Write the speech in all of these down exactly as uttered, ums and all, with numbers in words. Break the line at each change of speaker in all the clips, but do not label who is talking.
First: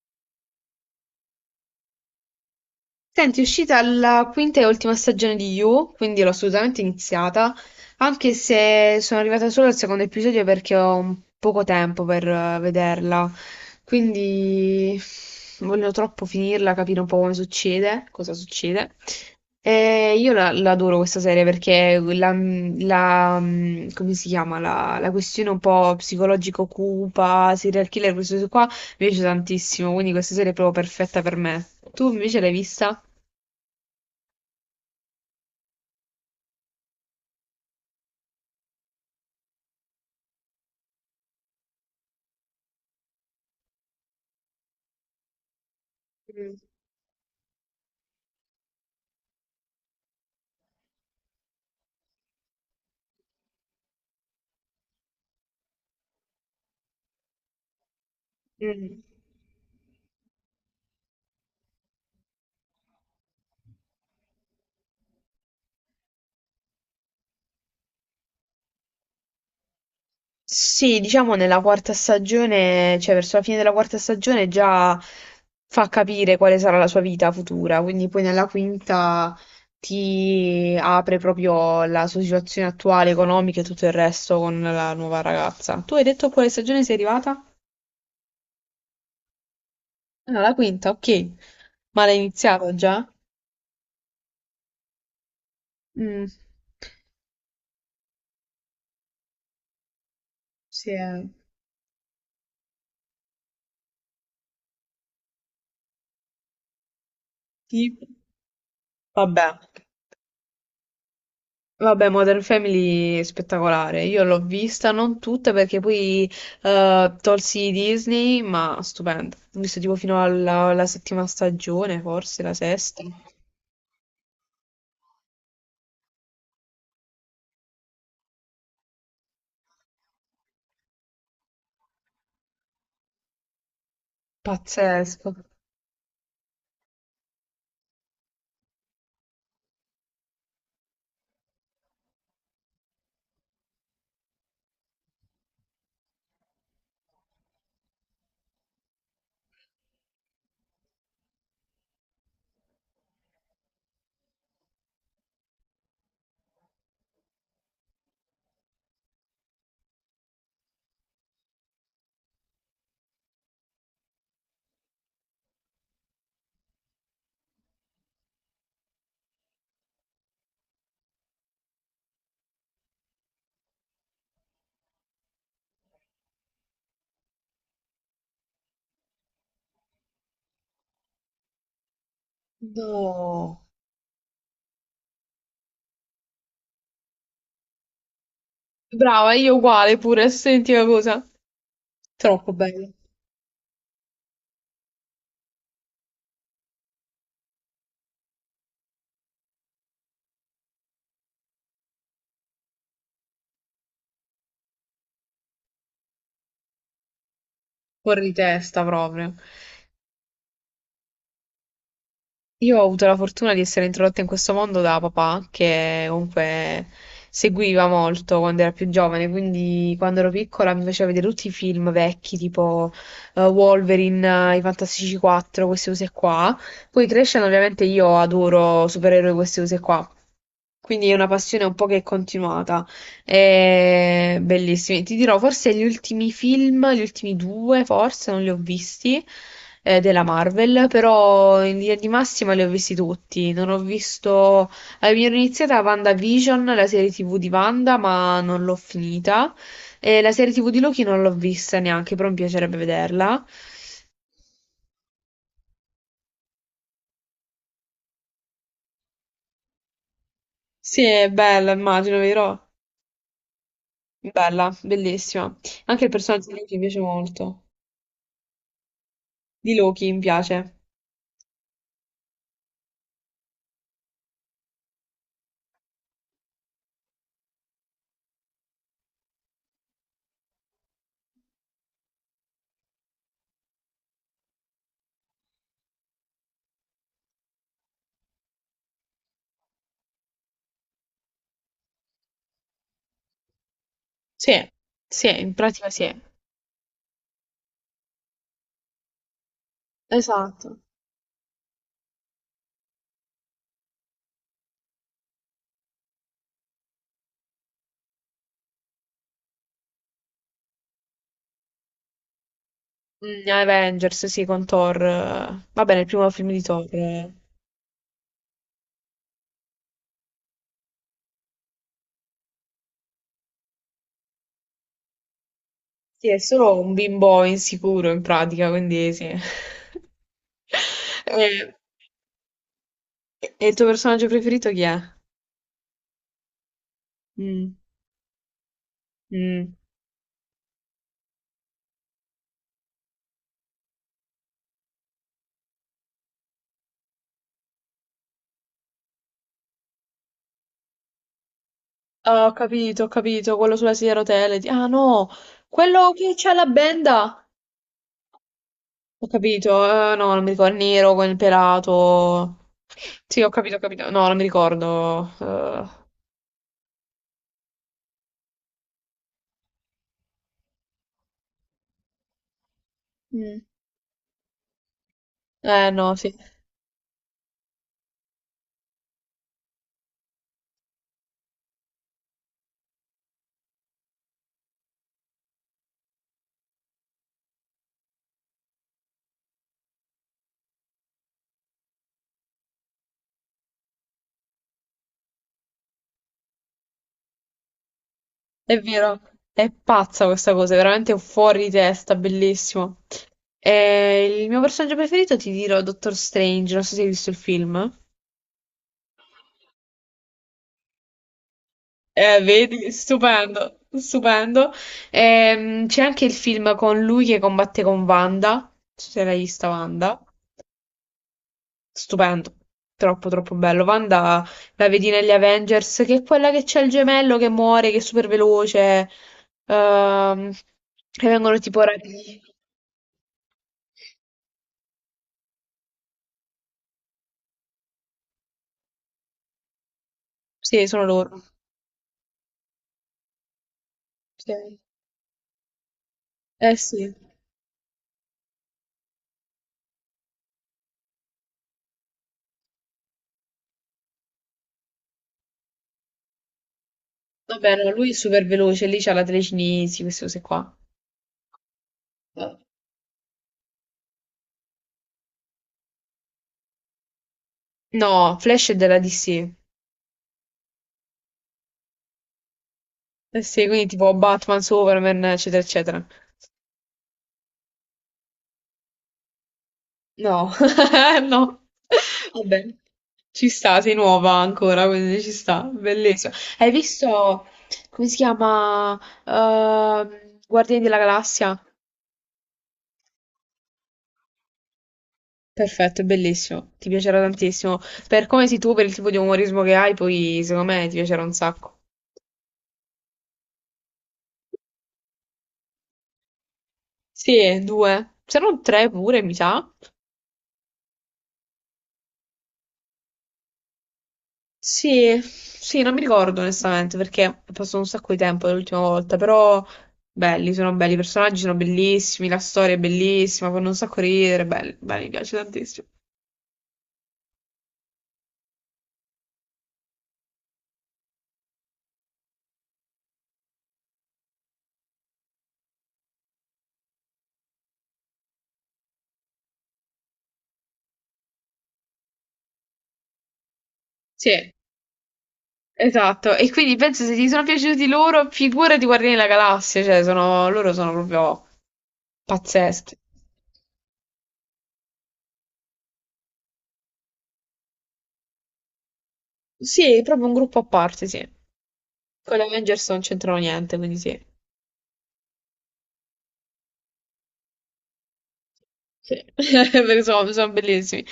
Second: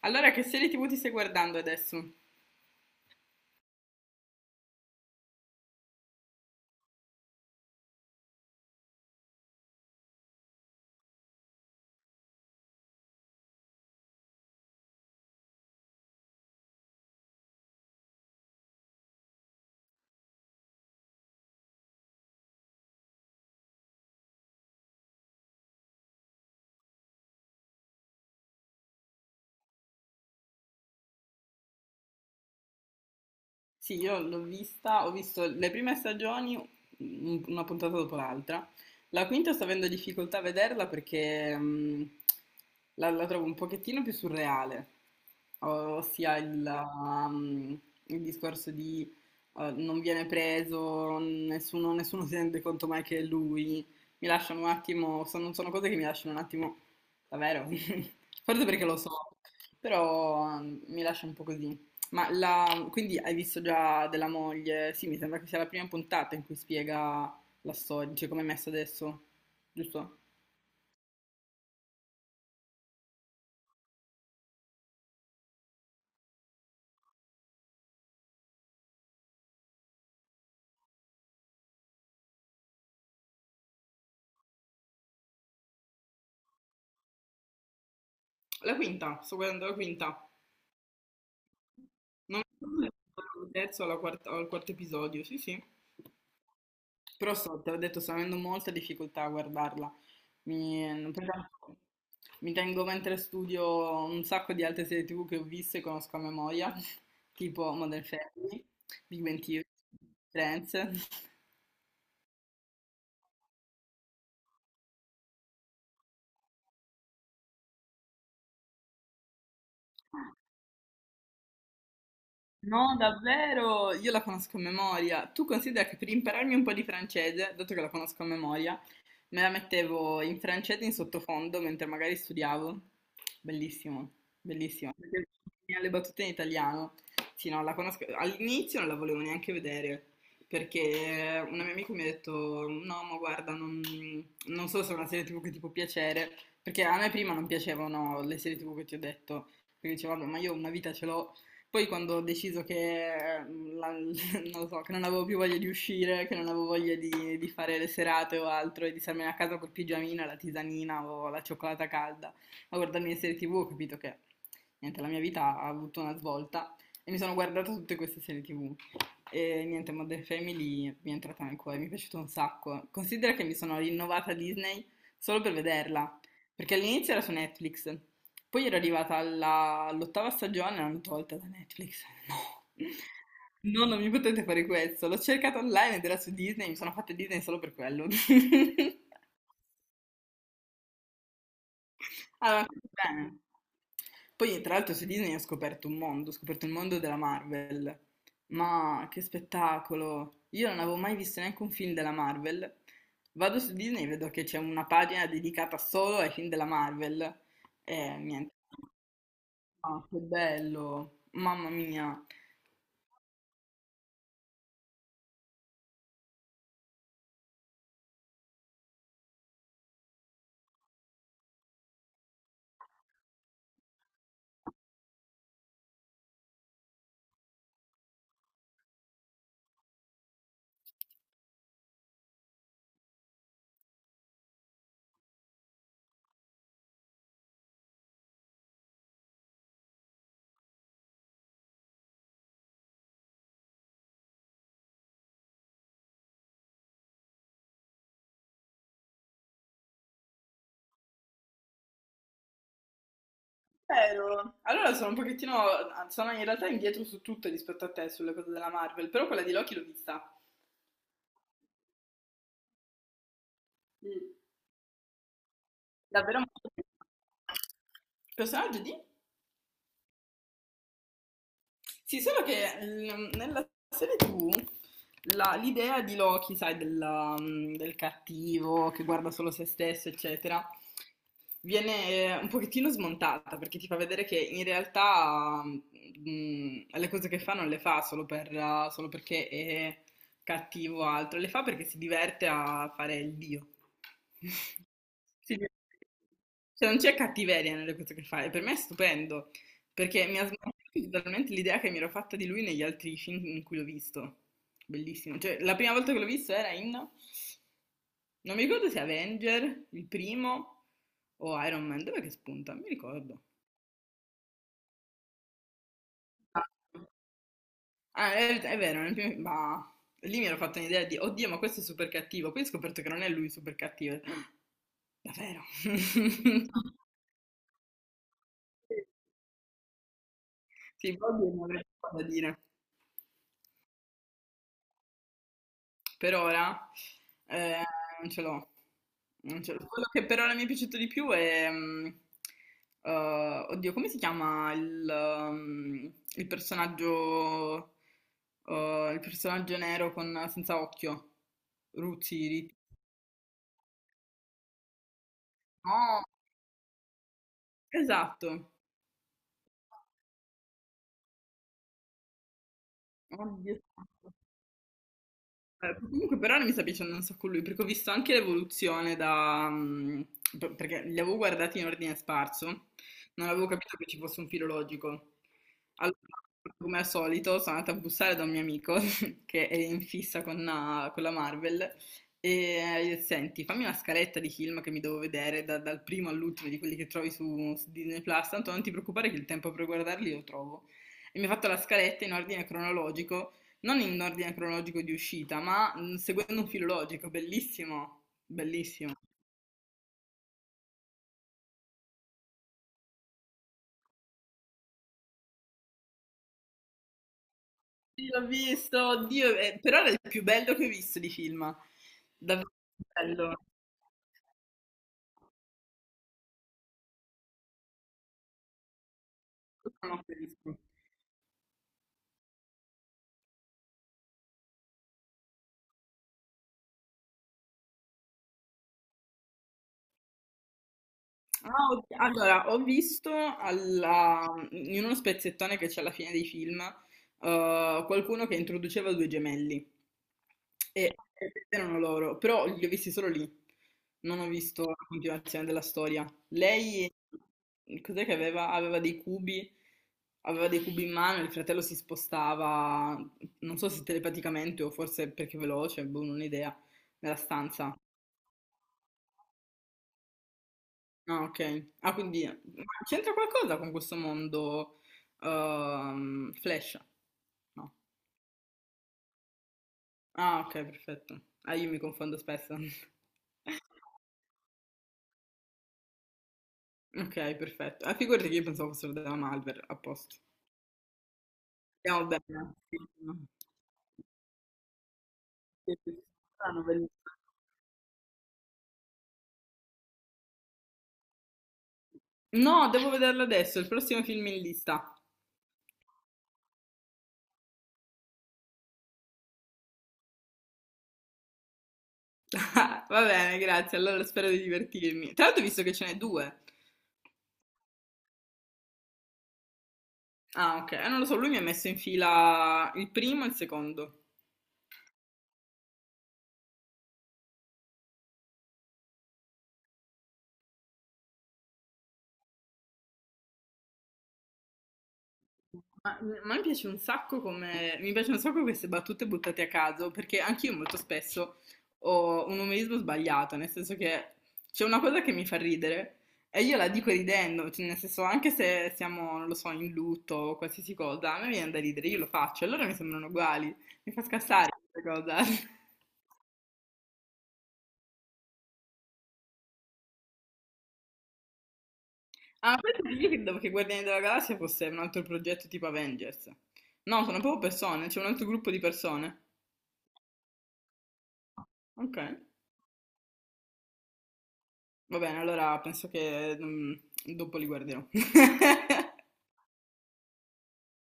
Allora che serie tv ti stai guardando adesso?
Senti, è uscita la quinta e ultima stagione di You, quindi l'ho assolutamente iniziata, anche se sono arrivata solo al secondo episodio perché ho un poco tempo per eh, vederla, quindi voglio troppo finirla, capire un po' come succede, cosa succede. E io la, la adoro questa serie perché la, la- mm, come si chiama, la, la questione un po' psicologico cupa, serial killer, questo qua, mi piace tantissimo, quindi questa serie è proprio perfetta per me. Tu invece l'hai vista?
Sì, io l'ho vista, ho visto le prime stagioni, un- una puntata dopo l'altra. La quinta sto avendo difficoltà a vederla perché mh, la, la trovo un pochettino più surreale, o- ossia
Mm,
il, um, il discorso di eh, non viene preso, nessuno, nessuno si rende conto mai che è lui. Mi lasciano un attimo, sono, sono cose che mi lasciano un attimo, davvero, forse perché lo
mm.
so, però mm, mi lascia un po' così. Ma la- quindi hai visto già della moglie? Sì, mi sembra che sia la prima puntata in cui spiega la storia, cioè come è messa adesso, giusto?
Sì, diciamo nella quarta stagione, cioè verso la fine della quarta stagione già fa capire quale sarà la sua vita futura, quindi poi nella quinta ti apre proprio la sua situazione attuale, economica e tutto il resto con la nuova ragazza. Tu hai detto a quale stagione sei arrivata?
La quinta, sto guardando la quinta.
Ah, la quinta, ok. Ma l'hai
Non so
iniziata
se è
già?
il terzo o la quarta- o il quarto episodio, sì, sì.
Mm.
Però so, te l'ho detto, sto avendo molta difficoltà a guardarla. Mi,
Sì,
per
eh.
esempio, mi tengo mentre studio un sacco di altre serie tivù che ho visto e conosco a memoria, tipo
Ti-
Modern Family, Big Bang
Vabbè.
Theory, Friends.
Vabbè, Modern Family è spettacolare. Io l'ho vista, non tutta perché poi eh, tolsi Disney, ma stupenda. Ho visto tipo fino alla, alla settima stagione, forse la
No,
sesta.
davvero, io la conosco a memoria. Tu considera che per impararmi un po' di francese, dato che la conosco a memoria, me la mettevo in francese in sottofondo mentre magari studiavo. Bellissimo, bellissimo. Perché
Pazzesco.
le battute in italiano. Sì, no, la conosco. All'inizio non la volevo neanche vedere. Perché un mio amico mi ha detto: "No, ma guarda, non, non so se è una serie tivù che ti può piacere." Perché a me prima non piacevano le serie T V che ti ho detto. Perché dicevo, "Vabbè, ma io una vita ce l'ho." Poi quando ho deciso che eh, la, non lo so, che non avevo più voglia di uscire, che non avevo voglia di, di fare le serate o altro e di starmene a casa col pigiamino, la tisanina o la cioccolata calda a guardarmi le serie tv, ho capito che niente, la mia vita ha avuto una svolta e mi sono guardata tutte queste serie tv. E niente, Modern Family mi è entrata nel cuore, mi è piaciuto un sacco. Considera che mi sono rinnovata Disney solo per vederla, perché all'inizio era su Netflix, poi era arrivata alla- all'ottava stagione e l'hanno tolta da Netflix. No.
No.
No, non mi potete fare questo. L'ho cercata online ed era su Disney, mi sono fatta Disney solo per quello.
Brava, io uguale pure, senti una cosa. Troppo
Allora,
bello.
bene. Poi, tra l'altro, su Disney ho scoperto un mondo, ho scoperto il mondo della Marvel. Ma che spettacolo! Io non avevo mai visto neanche un film della Marvel. Vado su Disney e vedo che c'è una pagina dedicata solo ai film della Marvel. E
Fuori di
niente.
testa proprio.
Ah, che bello, mamma mia.
Io ho avuto la fortuna di essere introdotta in questo mondo da papà, che comunque seguiva molto quando era più giovane, quindi quando ero piccola mi faceva vedere tutti i film vecchi, tipo eh, Wolverine, eh, i Fantastici quattro, questi cose qua. Poi crescendo ovviamente io adoro supereroi queste cose qua. Quindi è una passione un po' che è continuata. È bellissima. Ti dirò, forse gli ultimi film, gli ultimi due, forse non li ho visti, eh, della Marvel, però in linea di massima li ho visti tutti. Non ho visto. Eh, mi ero iniziata WandaVision, la serie T V di Wanda, ma non l'ho finita. E la serie T V di Loki non l'ho vista neanche, però mi piacerebbe vederla.
Vero. Allora sono un pochettino, sono in realtà indietro su tutto rispetto a te sulle cose della Marvel, però quella di Loki l'ho vista.
Sì, è bella, immagino, vero?
Mm.
Bella, bellissima. Anche il
Davvero
personaggio di
molto
Loki mi
bella.
piace molto.
Personaggio di?
Di Loki, mi piace.
Sì, solo che mm, nella serie T V la- l'idea di Loki, sai, della- mm, del cattivo che guarda solo se stesso, eccetera, viene eh, un pochettino smontata perché ti fa vedere che in realtà mm, le cose che fa non le fa solo per, eh, solo perché è cattivo o altro, le fa perché si diverte a fare il dio.
Sì, sì, in
Sì.
pratica sì.
Cioè, non c'è cattiveria nelle cose che fa, e per me è stupendo. Perché mi ha
Esatto.
smarrito totalmente l'idea che mi ero fatta di lui negli altri film in cui l'ho visto. Bellissimo. Cioè, la prima volta che l'ho visto era in... Non mi ricordo se Avenger, il primo, o Iron Man. Dov'è che spunta? Non mi ricordo.
Mm, Avengers, sì, con Thor. eh. Vabbè, nel primo film di
Ah.
Thor. eh.
Ah, è, è vero, nel primo... Ma... Lì mi ero fatta un'idea di, oddio, ma questo è super cattivo. Poi ho scoperto che non è lui super cattivo. Davvero?
Sì, è solo un bimbo insicuro in pratica, quindi sì.
Sì,
E,
Bobby non avrebbe cosa da dire.
e il tuo personaggio preferito chi è?
Per ora
Mm,
eh, non ce l'ho. Non
mm.
ce l'ho. Quello che per ora mi è piaciuto di più è... mm, eh, oddio, come si chiama il, mm, il personaggio... eh, il personaggio nero con, senza occhio?
Ah,
Ruzi,
ho
Riti.
capito, ho capito, quello sulla sedia a rotelle. di- Ah no, quello
No,
che c'ha la benda.
esatto.
Ho capito, eh, no, non mi ricordo, il nero con il pelato. Sì, ho
Oddio.
capito, ho capito. No,
Esatto.
non mi ricordo.
Eh,
eh.
comunque per ora mi sta piacendo un sacco lui, perché ho visto anche l'evoluzione da... mm, per- perché li avevo guardati in ordine sparso, non
Mm.
avevo capito che ci fosse un filologico.
Eh no,
Allora,
sì,
come al solito, sono andata a bussare da un mio amico che è in fissa con, la con la Marvel e gli ho detto, senti, fammi una scaletta di film che mi devo vedere da- dal primo all'ultimo di quelli che trovi su, su Disney Plus, tanto non ti preoccupare che il tempo per guardarli lo trovo. E mi ha fatto la scaletta in ordine cronologico, non in ordine cronologico di uscita, ma mm, seguendo un filologico, bellissimo,
è
bellissimo.
vero, è pazza questa cosa, è veramente fuori di testa, bellissimo. E il mio personaggio preferito ti dirò Doctor Strange, non so se hai visto il film.
Sì, l'ho visto, oddio, eh, però era il più bello che ho visto di film,
Eh,
davvero
vedi,
bello.
stupendo, stupendo. Ehm, c'è anche il film con lui che combatte con Wanda, non so se l'hai vista
Non
Wanda,
ho visto.
stupendo, troppo troppo bello. Wanda la vedi negli Avengers, che è quella che c'è il gemello che muore, che è super veloce, ehm, e vengono tipo
Ah, ok.
rapiti.
Allora, ho visto alla- in uno spezzettone che c'è alla fine dei film, eh, qualcuno che introduceva due gemelli
Sì, sono
e
loro.
e erano loro, però li ho visti solo lì, non ho
Sì.
visto la continuazione della storia.
Eh sì.
Lei, cos'è che aveva? Aveva dei cubi, aveva dei cubi in mano, il fratello si spostava, non so se telepaticamente o forse perché è veloce, boh, non ho idea, nella
Vabbè, no,
stanza.
lui è super veloce, lì c'ha la telecinesi, queste cose qua.
Ah, ok. Ah, quindi
Eh,
ma c'entra qualcosa con questo mondo, ehm, Flash? No.
No, Flash è della D C.
Ah, ok, perfetto. Ah, io mi confondo spesso.
Eh sì, quindi tipo Batman, Superman, eccetera, eccetera.
Ok, perfetto. Ah, figurati che io pensavo fossero della Malware, a posto.
No, no.
Andiamo
Va bene.
bene. Sì, no.
Ci sta, sei nuova ancora, quindi ci sta.
Sì, sì, sì.
Bellissimo. Hai
Strano, bellissimo.
visto, come si chiama? Ehm, Guardiani della Galassia?
No, devo vederlo adesso, il prossimo film in lista.
Perfetto, è bellissimo. Ti piacerà tantissimo. Per come sei tu, per il tipo di umorismo che hai, poi secondo me ti piacerà un sacco.
Va bene, grazie, allora spero di divertirmi. Tra l'altro ho visto che ce n'è due.
Sì, due. C'erano tre pure, mi sa.
Ah, ok. Eh, non lo so, lui mi ha messo in fila il primo e il secondo.
Sì, sì, non mi ricordo onestamente perché è passato un sacco di tempo dall'ultima volta, però belli, sono belli, i personaggi sono bellissimi, la storia è bellissima, fanno un sacco ridere, belli, belli, mi piace tantissimo.
Ma, ma mi piace un sacco come, mi piacciono un sacco queste battute buttate a caso, perché anch'io molto spesso ho un umorismo sbagliato, nel senso che c'è una cosa che mi fa ridere e io la dico ridendo, cioè, nel senso anche se siamo, non lo so, in lutto o qualsiasi cosa, a me viene da ridere, io lo faccio, allora mi sembrano uguali, mi fa
Sì,
scassare questa cosa.
esatto. E quindi penso se ti sono piaciuti loro, figurati Guardiani della Galassia, cioè sono, loro sono proprio
Ah, ma
pazzeschi.
penso che io credevo che Guardiani della Galassia fosse un altro progetto tipo Avengers. No, sono proprio persone, c'è un altro gruppo di persone.
Sì, proprio un gruppo a parte, sì.
Ok.
Con gli Avengers non c'entrano niente, quindi sì.
Va bene, allora penso che mm, dopo li guarderò.
Sì, perché sono, sono, bellissimi.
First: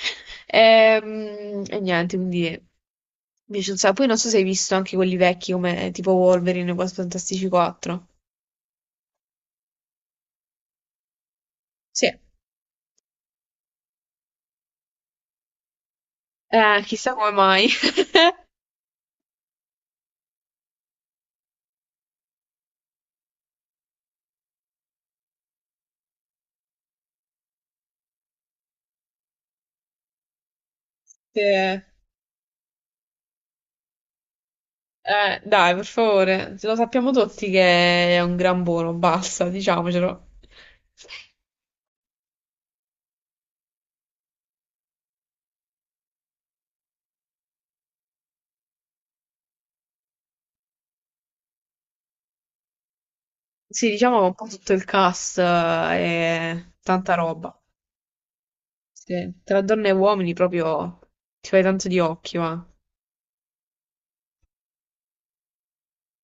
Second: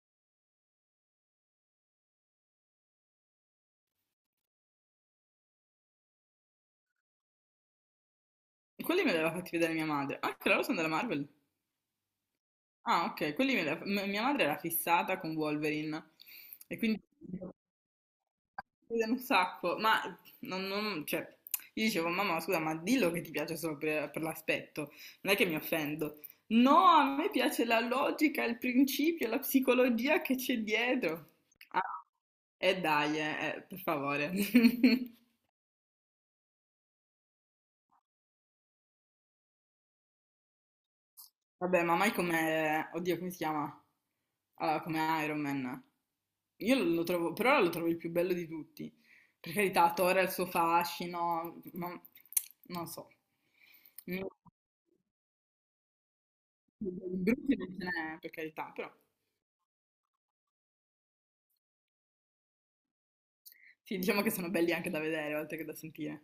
Ehm, E, niente, quindi mi piace un sacco. Poi non so se hai visto anche quelli vecchi come tipo Wolverine e Quattro Fantastici quattro.
Quelli me li aveva fatti vedere mia madre. Ah, che loro sono della Marvel.
Sì.
Ah, ok, quelli me li aveva- m- mia madre era fissata con Wolverine e
Eh,
quindi
chissà come
li
mai.
vedono un sacco, ma non, non- cioè, io dicevo, mamma, scusa, ma dillo che ti piace solo per, per l'aspetto, non è che mi offendo. No, a me piace la logica, il principio, la psicologia che c'è dietro.
Sì. Eh,
Ah, e dai, eh, eh, per favore.
dai, per favore, lo sappiamo tutti che è un gran buono, basta, diciamocelo.
Vabbè, ma mai come... Oddio, come si chiama? Allora, come Iron Man. Io lo trovo, per ora lo trovo il più bello di tutti. Per carità, Thor ha il suo fascino, ma non so.
Sì, diciamo
Mi-
che un po' tutto il cast eh, è tanta roba.
Brutti non ce n'è, per carità, però.
Sì, tra donne e uomini proprio ti fai tanto di occhi, va.
Sì, diciamo che sono belli anche da vedere, oltre che da sentire.